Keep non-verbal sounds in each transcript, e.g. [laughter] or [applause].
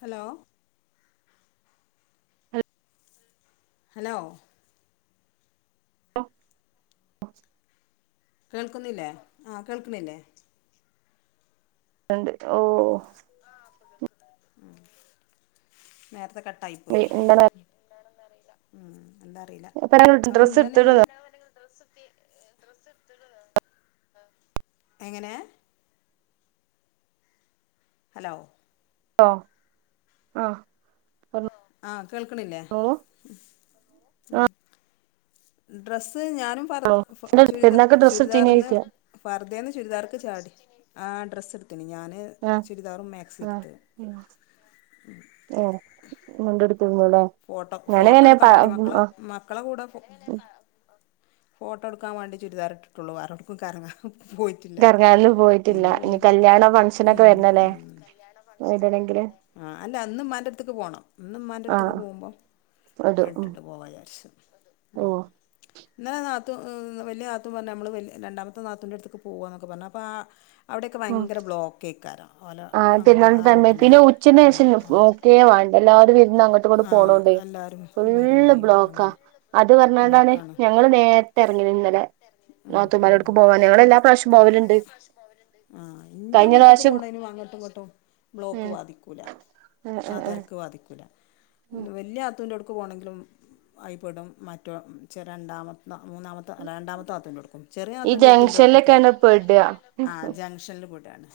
Hello hello hello hello കേൾക്കുന്നില്ലേ ആ കേൾക്കണില്ലേ കണ്ട് ഓഹ് ഉം നേരത്തെ കട്ടായി പോയി എന്താണ് ഉം എന്താ അറിയില്ല ഇപ്പ അത് ഡ്രസ്സ് ഇന്നലെ എടുത്തിടുന്നോ [unintelligible] എങ്ങനെ ഹലോ ഹലോ ആഹ് ആഹ് കേൾക്കണില്ലേ ആ ഡ്രസ്സ് ഞാനും പറ ചുരിദ പെരുന്നാക്ക് ഡ്രസ്സ് ചുരിദാറിന്ന് എടുത്തീനോയ്ക്ക ഫർദേന്ന് ചുരിദാർക്ക് ചാടി ആ ഡ്രസ്സ് എടുത്തിണ് ഞാന് ആ ചുരിദാറും മാക്സിം എടുത്ത് ഉം മുണ്ടെടു [unintelligible] ഫോട്ടോ ഫോട്ടോ എടുക്കാൻ വേണ്ടി മക്കള് മ മക്കളെ കൂടെ ഫോട്ടോ എടുക്കാൻ വേണ്ടി ചുരിദാറി ഇട്ടിട്ടുള്ളൂ [unintelligible] പോയിട്ടില്ല കറങ്ങാനൊന്നും പോയിട്ടില്ല ഇന്ന് ഇനി പോമ്പം കല്യാണ ഫംഗ്ഷനൊക്കെ ഉം വരണല്ലേ ഉം ഇടണെങ്കില് ആ അല്ല അന്നും ഉമ്മാൻ്റടുത്ത്ക്ക് പോണം അന്നും മ ആ ത്തക്ക് പോകുമ്പോ ഇടും ഉം ഇട്ടിട്ട് പോവാ വിചാരിച്ചു ഓ ഇന്നലെ നാത്തൂ വലിയ നാത്തും പറഞ്ഞ് നമ്മള് രണ്ടാമത്തെ നാത്തൂൻ്റെ അടുത്തേക്ക് പോകാന്നൊക്കെ പറഞ്ഞു അപ്പൊ ആ അവിടെയൊക്കെ ഉം ഭയങ്കര ബ്ലോക്കേക്കാരം ഓലോ ആ പിന്ന തന്നെ പിന്നെ ഉച്ച ലേശം നോക്കേ വേണ്ട എല്ലാരും വിരുന്ന് അങ്ങോട് ആ എല്ലാരും വരും ചെയ്യും ബ്ലോക്കാ അങ്ങനെ അത് ബ്ലോക്കാ പറഞ്ഞോണ്ടാണ് ബ്ലോക്കാണ് അത് ഞങ്ങള് നേരത്തെ ഇറങ്ങിത് ഇന്നലെ നാത്തുമ്മാലൊടുക്ക് പോവാൻ ഇറങ്ങീക്ക്ണ് ഞങ്ങളെല്ലാ കുറച്ച് പ്രാവശ്യം പോവലിണ്ട് [unintelligible] ആഹ് എന്റെ വീട്ട്ക്ക് പോണേന് വാങ്ങോട്ടും ഇങ്ങോട്ടും ബ്ലോക്ക് ഉം വാതിക്കൂല ഉം ആ ഉം ഉം തിരക്ക് ബാതിക്കൂല ഉം വലിയ നാത്തൂന്റടുക്ക് പോണമെങ്കിലും ആയിപെടും മറ്റോ രണ്ടാമത്തെ മൂന്നാമത് രണ്ടാത്തെ നാത്തുന്റെടുക്കും ചെറിയ ഈ ആന്റടുക്കുംക്കെ ജംഗ്ഷനിലൊക്കെയാണ് പെടുക ആ ജംഗ്ഷനിൽ പെടാണ്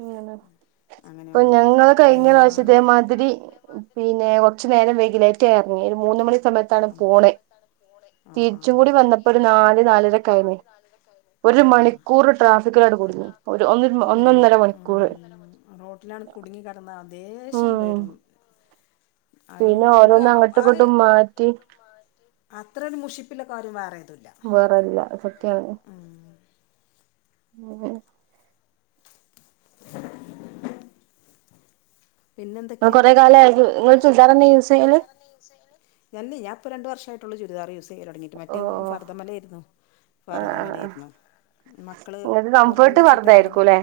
ഉം ഇപ്പൊ അങ്ങനെയാവുമ്പോ ഞങ്ങള് കഴിഞ്ഞ പ്രാവശ്യം എന്താണ് ഇതേമാതിരി പിന്നെ കൊറച്ചു നേരം വൈകി ലേറ്റ് ആയി ഇറങ്ങി ഒരു മൂന്നു മണി സമയത്താണ് പോണേ ആഹ് തിരിച്ചും കൂടി ആഹ് വന്നപ്പോ ഒരു നാല് നാലര കഴിഞ്ഞ് ഒരു മണി കൂറ് ട്രാഫിക്കിലാട്ട് കുടുങ്ങി ഒരു കുടുങ്ങി കുടുങ്ങി ഒന്നൊന്നര മണിക് റോട്ടിലാണ് കുടുങ്ങി കിടന്ന ദേഷ്യം ഉം വരും അത് പിന്നോരോന്ന് അങ്ങോട്ടും ഇങ്ങോട്ടും മാറ്റി അത്രരു മുഷിപ്പില കാര്യം വേറേതൂല്ല വേറേല്ല സത്യാണ് ഉം പിന്നെന്തൊക്കെ കുറെ കാലായിട്ട് നിങ്ങള് ചുരിദാറന്നെ യൂസെയ്യല് അല്ല ഞാ ഇപ്പോ രണ്ട് വർഷായിട്ടുള്ളു ചുരിദാറ് യൂസ് ചെയ്യൽ തുടങ്ങിയിട്ട് ഓ മറ്റേത് ഓ ഫർദമേലെയ്ര്ന്നു ആ ആ ആ ഫർദമേലായിരുന്നു മക്കള് നിങ്ങക്ക് കംഫേർട്ട് നിർബന്ധിച്ചിട്ടങ്ങനെ വർധയായിരിക്കുംല്ലേ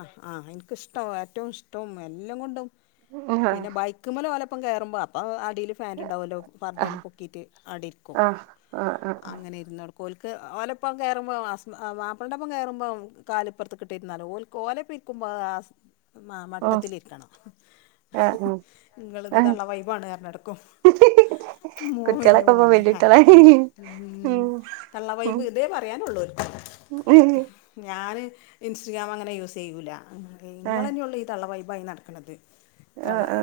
ആഹ് ആഹ് എനിക്കിഷ്ടവാ ഏറ്റവും ഇഷ്ടവും എല്ലാം കൊണ്ടും ആ പിന്നെ ബൈക്ക് കുമ്മേലോലൊപ്പം കേറുമ്പോ അപ്പം അടിയിൽ ഫാന്റ്ണ്ടാവൊല്ലോ ആ പർദാണ്ട് പൊക്കിയിട്ട് അവിടെ ഇരിക്കും ആ ആ ആ അങ്ങനെ ഇരുന്നൊട്ക്കും ഓൽക്ക് ഓലപ്പം കയറുമ്പോ മാപ്പളന്റൊപ്പം കയറുമ്പോ കാലിപ്പുറത്ത് ക്കിട്ടിരുന്നാലോ ഓൽക് കോലപ്പൊയിരിക്കുമ്പോ ആഹ് ആ മട്ടത്തിലിരിക് നിങ്ങളിത് ആ തള്ളവൈബാണ് പറഞ്ഞു നടക്കും മോൻ വല്യ കുട്ടികളൊക്കെ ഇപ്പൊ മോനേ കുട്ടികളായി ഉം തള്ളവൈബ് ഇതേ പറയാനുള്ളൂ ഓർക്ക് ഉം ഞാന് ഇൻസ്റ്റഗ്രാം അങ്ങനെ യൂസ് ചെയ്യൂല്ല ആ നിങ്ങൾ തന്നെയുള്ളൂ ഈ തള്ളവൈബായി നട ക്ക്ണത് ആ തള്ള ആ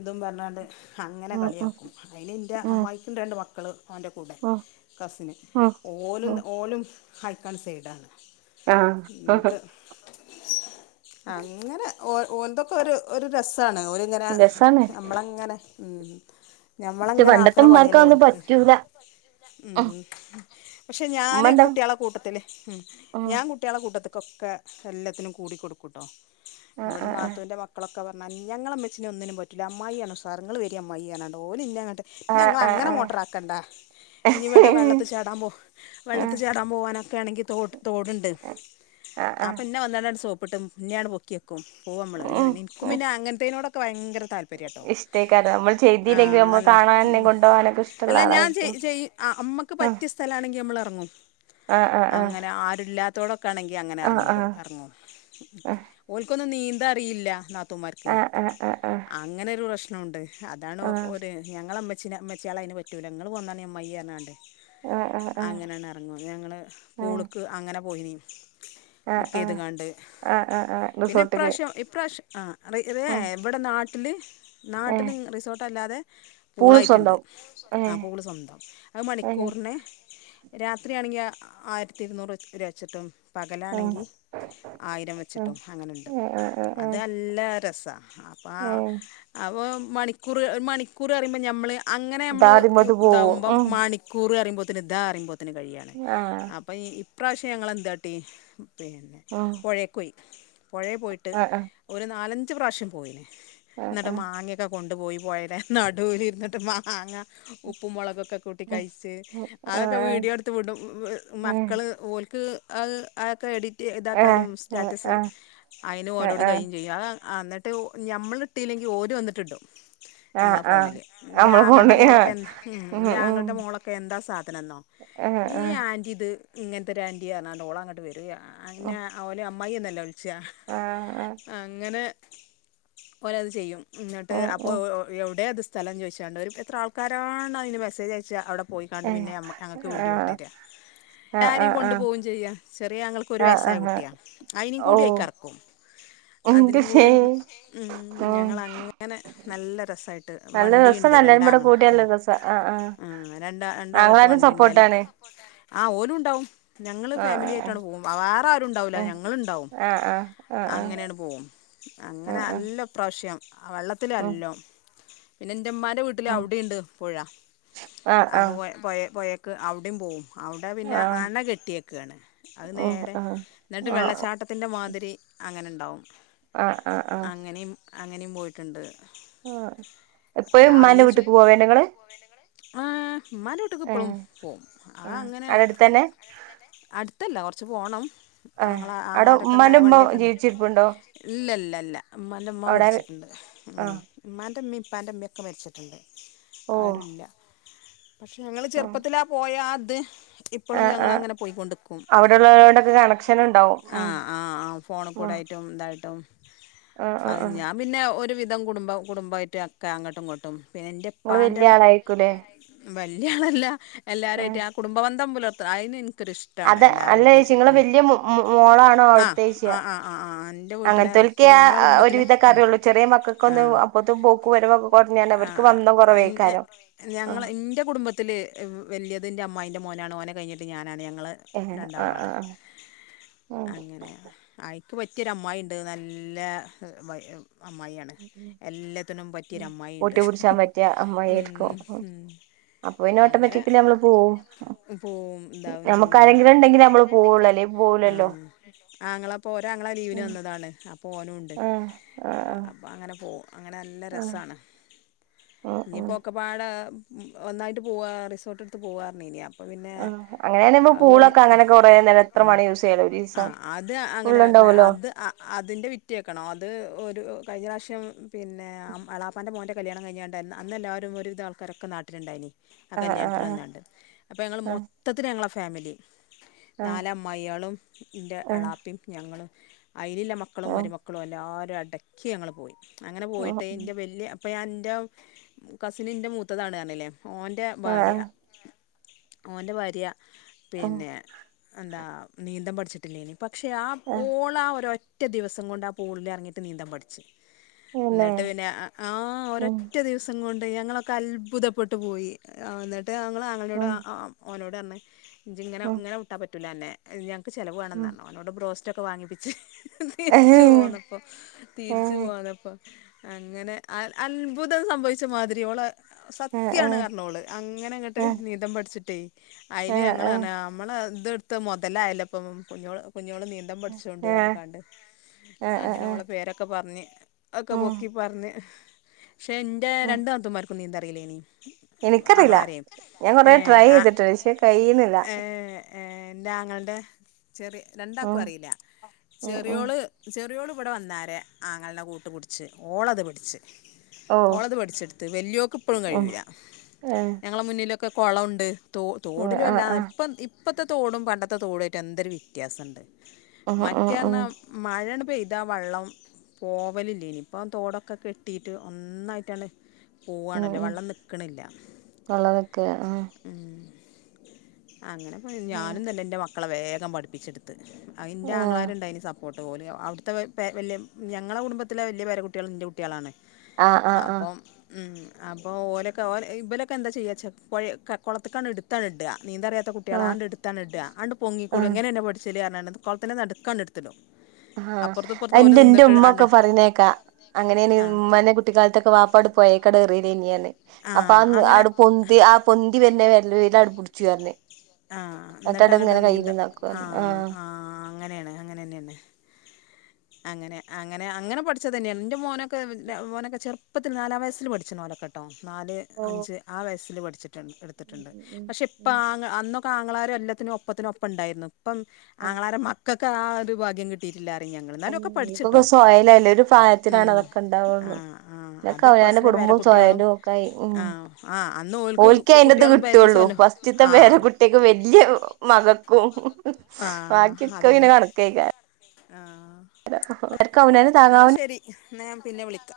ഇതും പറഞ്ഞാണ്ട് അങ്ങനെ ഉം ഉം കളിയാക്കും അയിന് ഇൻ്റെ ഉം അമ്മായിക്കുണ്ട് രണ്ട് മക്കള് അവൻ്റെ കൂടെ ഉം കസിന് ഉം ഓലും ഉം ഓലും അയിക്കാണ്ട് സൈഡാണ് ആഹ് എന്നിട്ട് അങ്ങനെ ഓൽ ഇതൊക്കെ ഒരു ഒരു രസമാണ് ഒരു അങ്ങനെ രസാണ് നമ്മളെങ്ങനെ ഉം പക്ഷെ ഞമ്മളങ്ങനെ പണ്ടത്തെ ആക്ക്ണ ഉമ്മാർക്ക് പണിയല്ലേ അതൊന്നും ഓൽക്ക് പറ്റൂല ഉം പക്ഷെ ഉമ്മ ഞാന് എന്താ കുട്ടികളെ കൂട്ടത്തില് ഉം ഞാൻ കുട് കുട്ടികളെ കൂട്ടത്ത്ക്കൊക്കെ എല്ലാത്തിനും കൂടി കൊടുക്കൂട്ടോ ആ ഇവിടെ ആ ആ നാത്തൂന്റെ മക് മക്കളൊക്കെ പറഞ്ഞാ ഞങ്ങളെ ഇമ്മച്ചിനെ ഒന്നിനും പറ്റില്ല അമ്മായിയാണ് ഉസാറ് ഇങ്ങള് വരി അമ്മായിയേന്ന് പറഞ്ഞ്കാണ്ട് ഓൽ ഇന്നെ അങ്ങട്ട് ആ ആ ഇന്നെങ്ങൾ ആ അങ്ങനെ ആ മോട്ടറാക്കണ്ട ഇനി ഇവിടെ വെള്ളത്തി ചാടാൻ പോ ആ വെള്ളത്തി ചാടാൻ പോവാനൊക്കെ ആണെങ്കിൽ തോട് തോടുണ്ട് ആ അപ്പൊ ഇന്നെ വന്ന് കാണ്ടാണ്ട് സോപ്പിട്ടും ഇന്നെയാണ്ട് പൊക്കിവെ പോവും മ്മള് ആ ഇൻകും ആ പിന്നെ അങ്ങനത്തേനോടൊക്കെ ഭയങ്കര താല്പര്യാട്ടോ ഇഷ്ടേക്കാരം നമ്മൾ ചെയ്തില്ലെങ്കിൽ ആഹ് നമ്മൾ നല്ല കാണാനെ കൊണ്ടുപോകാനൊക്കെ ഇഷ്ടള്ള അല്ല ഞാൻ ചെയ്യ ആളായിരിക്കും ചെയ് ആഹ് അമ്മക്ക് പറ്റിയ സ്ഥലാണെങ്കിൽ നമ്മളെറങ്ങും ആഹ് ആഹ് ആഹ് അങ്ങനെ ആരുല്ലാത്തോടൊക്കെ ആണെങ്കിൽ അങ്ങനെ ആഹ് ആഹ് എറങ്ങിക്കൊടും എറങ്ങും ഓൽക്കൊന്നും നീന്താൻ അറീല്ല നാത്തൂമാർക്ക് ആഹ് ആഹ് ആഹ് ആഹ് അങ്ങനൊരു പ്രശ്നവുണ്ട് അതാണ് ആഹ് ആഹ് ഓര് ഞങ്ങളെ അമ്മച്ചീനെ ഇമ്മച്ച്യാളെ അയ്ന് പറ്റൂല ഇങ്ങള് പോന്നാണി അമ്മായേന്ന് പറഞ്ഞാണ്ട് ആഹ് ആഹ് ആഹ് അങ്ങനെയാണ് ഇറങ്ങും ഞങ്ങള് പൂള്ക്ക് അങ്ങനെ പോയിനി ആഹ് ബുക്ക് ചെയ്ത്കാണ്ട് ആഹ് ആഹ് ആഹ് പിന്നെ റിസോർട്ട്ക്ക് ഇപ്രാവശ്യം ഇപ്രാവശ്യം ആ ഉം [unintelligible] ഇവിടെ നാട്ടില് ഏഹ് നാട്ടില് റിസോർട്ടല്ലാതെ പൂള് പൂളായിട്ടുണ്ട് സ്വന്തം ഏഹ് ആഹ് പൂള് സ്വന്തം അത് ഏഹ് മണിക്കൂറിന് രാത്രിയാണെങ്കിൽ ആയിരത്തി ഇരുന്നൂറ് രൂപ വെച്ചിട്ടും ആഹ് പകലാണെങ്കിൽ ആയിരം വെച്ചിട് ആഹ് അങ്ങനെണ്ട് ആഹ് ആഹ് അത് ആഹ് നല്ല രസാ അപ്പാ ഏഹ് അപ്പോ മണിക്കൂറ് മണിക്കൂറ് പറയുമ്പോ ഞമ്മൾ അങ്ങനെ ഞമ്മൾ ദാദിമ്മത് പോവും ഇതാകുമ്പോൾ ഉം മണിക്കൂ കൂറ് പറിമ്പോത്തിന് ഇതാ പറിമ്പോത്തിന് കയ്യാ ആഹ് ഇപ്പൊ ഈ ഇപ്രാവശ്യ ഞങ്ങളെന്താട്ടി പിന്നെ ആഹ് പൊഴേക്കോയി പുഴെ പോയിട്ട് ആഹ് ഒരു നാലഞ്ച് പ്രാവശ്യം പോയിണ് ആഹ് ന്നട്ട് ആഹ് മാങ്ങെ ക്കെ കൊണ്ടു പോയി പോഴേടെ നടൂല് ഇര്ന്ന്ട്ട് മാങ്ങ ഉപ്പും മുളകൊക്കെ കൂ ട്ടി കഴിച്ച് ആഹ് അഒക്കെ വീഡിയോ ആഹ് ഇട്ത്ത് വിടും മക്കള് ഓൽക്ക് അഹ് അഒക്കെ എഡിറ്റ് ആഹ് ആഹ് ഇതാക്കാനും സ്റ്റാറ്റസ് ആഹ് അയിന് ആഹ് ആഹ് ഓലോട് കയ്യും ചെ ആ അന്നട്ട് ഞമ്മളിട്ടീല്ലെങ്കി ഓര് വന്നിട്ട് ഇടും ആ ആ ന്റെ ആങ്ങൾന്റെ മോളൊക്കെ എ ഉം ഇന്റെ ഉം ആങ്ങൾന്റെ മോളൊക്കെ എന്താ സാധനന്നോ ആഹ് ഈ ആഹ് ആന്റി ഇദ് ഇങ്ങൻത്തെര് ആന്റിയാ ർഞ്ഞാണ്ട ഓളങ്ങട്ട് വരും ഉം അന്നെ ഓല് അമ്മായിന്നല്ല വി ച്ചാ ആഹ് ആഹ് അങ്ങനെ ഓരത് ചെയ്യും ന്നട്ട് ഉം അപ്പോ ഉം ഓ ഓ എവ്ടെത് സ്ഥലം ചോയിച്ചാണ്ട് ഒര് എത്ര ആൾക്കാരാണ് അയ്ന് മെസ്സേജ് അയ്ച്ച അവ്ടെ പോയിക്കാണ്ട് പിന്നെ ആഹ് ഞമ്മ ഞങ്ങക്ക് വീഡിയോ വിട്ട് തര ആഹ് ആഹ് എല്ലാരിം കൊണ്ട് പോവും ചെയ്യാ ചെറിയ ആങ്ങൾ ക്ക്‌ ഒര് ആഹ് വയസ്സായ ആഹ് ആഹ് കുട്ടിയാ അയ്നിം കൂടി ഓഹ് അയിക്കെർക്കും. അതിനിം എന്റെമ്മേ കൂടിം ഉം ഉം ഞങ്ങള് അങ്ങനെ നല്ല രസായിട്ട് നല്ല രസാണ് വണ്ടിയ്ണ്ട് എല്ലാരും കൂടെ രണ്ടാങ്ങള കൂടിയാ നല്ല രസാ ആഹ് ആഹ് ആ രണ്ടാ രണ്ടാളട്ത്ത് ആങ്ങളാരും വണ്ടിണ്ട് സപ്പോർട്ടാണ് ആ ഓലും ണ്ടാവും ഞങ്ങള് ആഹ് ആഹ് ഫാമിലിയായിട്ടാണ്ട് പോവും വാറെ ആരും ഉണ്ടാവൂല ഉം ഞങ്ങ ഇങ്ങള്ണ്ടാവും ആഹ് ആഹ് ആഹ് ആഹ് അങ്ങനെണ്ട് പോവും. ആഹ് ആഹ് അങ്ങനല്ല ഇപ്രാശം ഉം വെള്ളത്തിലല്ലോ പിന്നെ ന്റെമ്മാന്റെ വ് ട്ടില് ഉം അവ്ടിണ്ട് പൊഴ ആഹ് അപ്പോ ആഹ് പൊയ പൊയ പൊയേക്ക് അവ്ടിം പോവും. അവ്ടെ പിന്നെ ആഹ് അണ കെട്ടിയൊക്കാണ് അത് ഉം നേരെ ആഹ് ന്നട്ട് വെള്ള ആഹ് ട്ടത്തിൻ്റെ മാതിരി അങ്ങനണ്ടാവും ആഹ് ആഹ് ആഹ് അങ്ങനേം അങ്ങനിം പോയിട്ട്ണ്ട്. ആഹ് ഇപ്പയും മ്മാന്റെ വീട്ട്ക്ക് പോവെണ്ടോ ങ്ങള്. ആ മ്മാന്റെ വീട്ട്ക്ക്‌ ഇപ്പളും ഏഹ് പോവും അഹ് ആഹ് അങ്ങനെ അവടെ അടുത്തന്നെ അട്ത്തല്ല കൊർച്ച് പോണം. ഏ ങ്ങള ആങ്ങളാരൊക്കെണ്ടായ വണ്ടിയൊക്കെണ്ട ഇല്ല ല്ല ല്ല മ്മാന്റെ മ്മ അവടെ മര്ച്ച്ട്ട്ണ്ട് ഉം. ആഹ് ഇമ്മാൻ്റെ മ്മീം ഇപ്പാൻ്റെ മ്മീം ഒക്കെ മര്ച്ച്ട്ട്ണ്ട് ഓ ആരുല്ല. പഷേ ഞങ്ങള് ആഹ് ചെർപ്പത്തിലാ പോയാ ആ ത് ഇപ്പളും ഞങ്ങള് അങ്ങനെ പോയ്കൊണ്ട്ക്കും. ള്ളരോടൊക്കെ കണക്ഷ ആ ആ ആ ഫോണു ആഹ് കൂടായ്ട്ടും ഇതായ്ട്ടും ആഹ് ആഹ് അഹ് ആഹ് ഞ പിന്നെ ഒര് വിധം കുടുംബം കുടുംബായിട്ട് അക്ക അങ്ങട്ടും ഇങ്ങട്ടും പിന്നെ നിങ്ങള് ൻ്റെപ്പാൻ്റെ വല്യ ആളായിരിക്കൂല്ലേ വല്യ ആളല്ല ആഹ് എല്ലാരുആയിട്ടെ ആ കുടുംബ ബന്ധം പുലർത്ത അയ്ന് ൻ ക്കരുഷ്ട്ടാണ് അത് അല്ല എല്ലാരുആയ്ട്ട് ചേച്ചി നിങ്ങള് ആ വല്യ മോ മോളാണോ ആ അവിടുത്തേച്ചിയ ആ ആ ആ ആ ന്റെ വീട്ട്ലെ അങ്ങനത്തോൽക്കെ കുടി ഞങ്ങള ആഹ് കുടുംബത്തിലെ ഒരുവിധൊക്കെ അറിയുള്ളൂ ചെറിയ മക്കൾക്കൊന്നും ആഹ് അപ്പത്തും പോക്ക് വരവൊക്കെ കുറഞ്ഞാണ് ആ അവർക്ക് വന്തം ഇൻ എ കുറവേക്കാരം ഞങ്ങള ആഹ് ഇന്റെ കുടുംബ ത്തില് വല്യത് ന്റെ അമ്മായിന്റെ മോനാണ് ഓനെ കഴ്ഞ്ട്ട് ഞാനാണ് ഞങ്ങള് ഏ ആആ ആ അങ്ങനെ അയ്ക്ക് പറ്റിയൊര് അമ്മായിണ്ട് നല്ല വയ് അമ്മായിയാ എല്ലത്തിനും പറ്റിയൊര് ഉം അമ്മായിണ്ട് കൂട്ടി പിടിച്ചാൻ പറ്റിയ ഉം അമ്മായിയായിരിക്കും ഉം അപ്പൊ പിന്നെ ഓട്ടോമാറ്റിക്കലി നമ്മള് പോവും പോവും ഇതാവും ഞമ്മക്ക് ആരെങ്കിലു ണ്ടെങ്കിലെ ഞമ്മള് പോവൊള്ളൂ അല്ലെ പോ ആഹ് ആങ്ങള പ്പൊ ഒരാങ്ങള ലീവിന് ഉം വന്നതാണ് അ പ്പൊനുണ്ട് ആഹ് ആഹ് ആഹ് അപ്പ അങ്ങനെ പോവും അങ്ങനെ നല്ല ആഹ് രസാണ്. ഉം ഉം ഇഞ്ഞിപ്പോ ഒക്കെപ്പാടെ ഒന്നായിട്ട് പോവ റിസോട്ട്ട്ത്ത് പോവാർഞ്ഞിനി അ ആഹ് അങ്ങനെയാണേ മ്മക്ക് പൂളൊക്കെ അങ്ങനെക്കെ കൊറേനേരം എത്ര വാണേ യൂസ് ചെയ്യാലോ ഒരീസം ആഹ അത് അങ്ങനെ ഫുള്ള്ണ്ടാവല്ലോ [unintelligible] അഹ അതിന്റെ വിറ്റ് കേക്കണോ അത് ഒരു കഴിഞ്ഞ [unintelligible] പിന്നെ അമ് എളാ പ്പാന്റെ മോന്റെ കല്യാണം കഴിഞ്ഞാണ്ട് അന്ന് എല്ലാരും ഒരു വിധം ആൾക്കാരക്കെ നാട്ടിലുണ്ടായ്നി ആ ആഹ് കല്യാണത്തിന് ആഹ് വന്നാണ്ട് അപ്പം ഞങ്ങള് ആഹ് മൊത്തത്തിൽ ഞങ്ങളെ ഫാമിലി ആഹ് നാല് അ യാളും ന്റെ ആഹ് എളാപ്പിം ഞങ്ങളും അയ്ല്ള്ള മക്കളും ആഹ് മരുമ ക്കളും എല്ലാരും അടക്കി ഞങ്ങള് പോയി അങ്ങനെ പോയിട്ട് ൻ്റെ വല്യ ഞാൻ ന്റെ കസിന് ഇന്റെ മൂത്തതാണ് പറഞ്ഞില്ലേ ഓന്റെ ആഹ് ആഹ് ഭാര്യ ആഹ് ഉം ഓന്റെ ഭാര്യ ആഹ് പിന്നെ ന്താ നീന്തം പഠിച്ച് ട്ടില്ലെനി പക്ഷേ ആ ആഹ് ഓളാ ആ ഒരൊറ്റ ദിവസം കൊണ്ട് ആ പൂളിലെറങ്ങിട്ട് നീന്താൻ പഠിച്ച്. എന്നിട്ട് പിന്നെ ആഹാ ഉം ഒരറ്റ ദിവ സം കൊണ്ട് ഞങ്ങളൊക്കെ അത്ഭുതപ്പെട്ട് പോയി എന്നിട്ട് ഞങ്ങൾ ആഞളനോട് ഉം ഓനോട് പറഞ് ഇജ് ഉം ഇങ്ങനെ വിട്ടാ പറ്റൂലന്നെ ഞങ്ങൾക്ക് ചിലവ് വേണംന്ന് ഉം പറഞ്ഞു. അവനോട് ബ്രോസ്റ്റൊക്കെ വാങ്ങിപ്പിച്ച് വച്ച് പൊന്ന് അപ്പൊ തിരിച്ചു പോവാന്നപ്പൊ അങ്ങനെ അത്ഭുതം സംഭവിച്ച മാതിരി ഓളെ സത്യാണ് പറഞ്ഞ് ഓൾ അങ്ങനെ അങ്ങോട്ട് നീതം പഠിച്ചിട്ടേ അയില് ഞങ്ങൾന നമ്മള് ഇത്ടുത്ത് മുതലായല്ലപ്പം കുഞ്ഞോൾ കുഞ്ഞോൾ നീന്ത ന്തം പഠിച്ചൊണ്ട് പറഞ്ക്കാണ്ട് അങ്ങനെ ഓളെ പേരൊക്കെ പറഞ് ഒക്കെ പൊക്കി പറഞ് പഷേ ന്റെ രണ്ട് നാത്തൂമാർക്കും നീന്താറിയില്ലേനി. എനിക്കറിയില്ല ആങ്ങളാരെയും ഞാൻ കൊറേ ഏ ട്രൈ ആ ചെയ്തിട്ടുണ്ട് പക്ഷെ കഴിയുന്നില്ല ഏ [unintelligible] [inaudible] എൻ്റെ ആങ്ങളന്റ ചെറി രണ്ടാക്കും ഉം അറിയില്ല ഉം ഉം ചെറിയോള് ചെറിയോൾ ഇവിടെ വന്നരെ ആങ്ങളുടെ കൂട്ട് പിടിച്ച് ഓളത് പിടിച്ച്. ഓഹ് ഓളെത് പഠിച്ചെടുത്ത് വേലിയാള്ക്ക് ഇപ്പോഴും ഉം കഴിയുല്ല ഏഹ് ഞങ്ങളെ മുന്നിലൊക്കെ കൊള്ളമംട് തോ തോടിലും ആഹ് അല്ലാ ആഹ് ഇപ്പം ഇപ്പോഴത്തെ തോടും പണ്ടത്തെ തോടും അയിട്ട് എന്തൊരു വ്യത്യാസുണ്ട്. ഉം ഉം ഉം മറ്റേപറഞ്ഞ മഴണ്ട് പെയ്താ വള്ളം. പോവലില്ലേനു ഇപ്പം തോടൊക്കെ കെട്ടിയിട്ട് ഒന്നായിട്ടാണ്ട് ഉം പോവാണലോ ഉം വെള്ളം നിക്കണില്ല കളറൊക്കെ ആഹ് ഉം അങ്ങനെ ഞാനും തന്നെ എൻ്റെ മക്കളെ വേഗം പഠിപ്പിച്ചെടു ത് യിന്റെ ആഹ് ആങ്ങളാരുണ്ടയിന് സപ്പോർട്ട് [unintelligible] ഞങ്ങളുടെ കുടുംബത്തിലെ വലിയ പേര കുട്ടികൾ എൻ്റെ കുട്ടികളാണ്. ആഹ് ആഹ് അപ്പോം ഹ്മ്മ് അപ്പോ ഓലൊക്കെ ഓല ഇവലൊക്കെ എന്താ ചെയ്യായചാ പുഴ കുളത്തക്കാണ് എടുത്താണ് ഇടുക നീന്തറിയാ ത്തകുട്ടികളെ ആഹ് ആണ്ട് എടുത്താണ്ട് ഇടുക ആണ്ട് പൊങ്ങിക്കോളളം ആഹ് എങ്ങനെെ പഠിച്ചല് പറഞ്ഞാണ്ട് കുളത്തിന്റെ നടുക്ക് എടുത്തിടും. അഹ് അപ്പുറത്ത് ഇപ്പുറത്ത് ഓല് എന്റെന്റെ നിന്നിട്ട് ഉമ്മ ആണ്ട് ഒക്കെ പറീനെകേൾക്ക അങ്ങനെ ആ ഉമ്മാന്റെ കുട്ടിക്കാലത്തൊക്കെ വാപ്പാട് പോഴേക്ക് എറിയലിന്ന്ഞ്ഞ് ആ അപ്പൊ അങ്ങനെ അവിടെ പോ ആ പൊന്തി വരുന്നേ വരൽ അടിപിടിച്ചു പറഞ് ആഹ് എന്നിട്ട് അങ്ങോട്ട് നീന്ത ആഹ് ആഹാ ആഹാ അങ്ങനെയാണ് അങ്ങനെ തന്നെയന്നെ [unintelligible] [inaudible] അങ്ങനെ അങ്ങനെ അങ്ങനെ പഠിച്ചത്തന്നെ എന്റെ മോനൊക്കെ മോനൊക്കെ ചെറുപ്പത്തിൽ നാലാം വയസ്സിൽ പഠിച്ചിന് ഒലോക്കെ- ട്ടോ നാല് ഓഹ് അഞ്ച് ആവയസിൽ പഠിച്ചിട്ടുണ്ട് ഉം എടുത്തിട്ടുണ്ട് ഉം പക്ഷേ ഇപ്പൊ ഉം അന്നോ ആങ്ങളാര് എല്ലത്തിനും ഒപ്പത്തിനൊപ്പം ഒപ്പം ഉണ്ടായിരുന്നു ഇപ്പം ഉം ആങ്ങളാരെ മക്കൾക്ക് ആ ഒരു ഭാഗ്യം കി കിട്ടീട്ടില്ലറിയ ഞങ്ങൾ ഉം എന്നാലൊക്കെ ഇപ്പൊക്കെ പഠിച്ചിട്ടോ സൊയലല്ലേ ഒരു പ്രായത്തിലാണ് ഹ്മ്മ് അതൊക്കെ ഉണ്ടാവുള്ളൂ അഹ് ആഹാ പിന്നൊക്കെ അത് അവനാന്റെ ഫസ്റ്റിലെ പേരെ കുടുംബവും കുട്ടികളും സൊയലും ഒക്കായി ഉം ആഹാ ആഹാ അന്ന് ഓൽക്ക് കുട്ടികളും പേരൻസ്ല്ലോ അഹാ വലിയ മകൾക്കും ബാക്കിയൊക്കെ പിന്നെ കണക്കായിക്കാരം. അഹഹാാ [unintelligible] തങ്ങ എന്നാ ഞാൻ പിന്നെ വിളിക്ക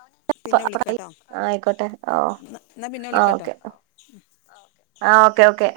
പിന്നെ വിളിക്കട്ടോ ആഹ് ആയിക്കോട്ടെ ഓഹ് എന്നാ പിന്നെ വിളിക്കട്ടോ. അഹാാ ആഹാാ ഓക്കെ ഓക്കേ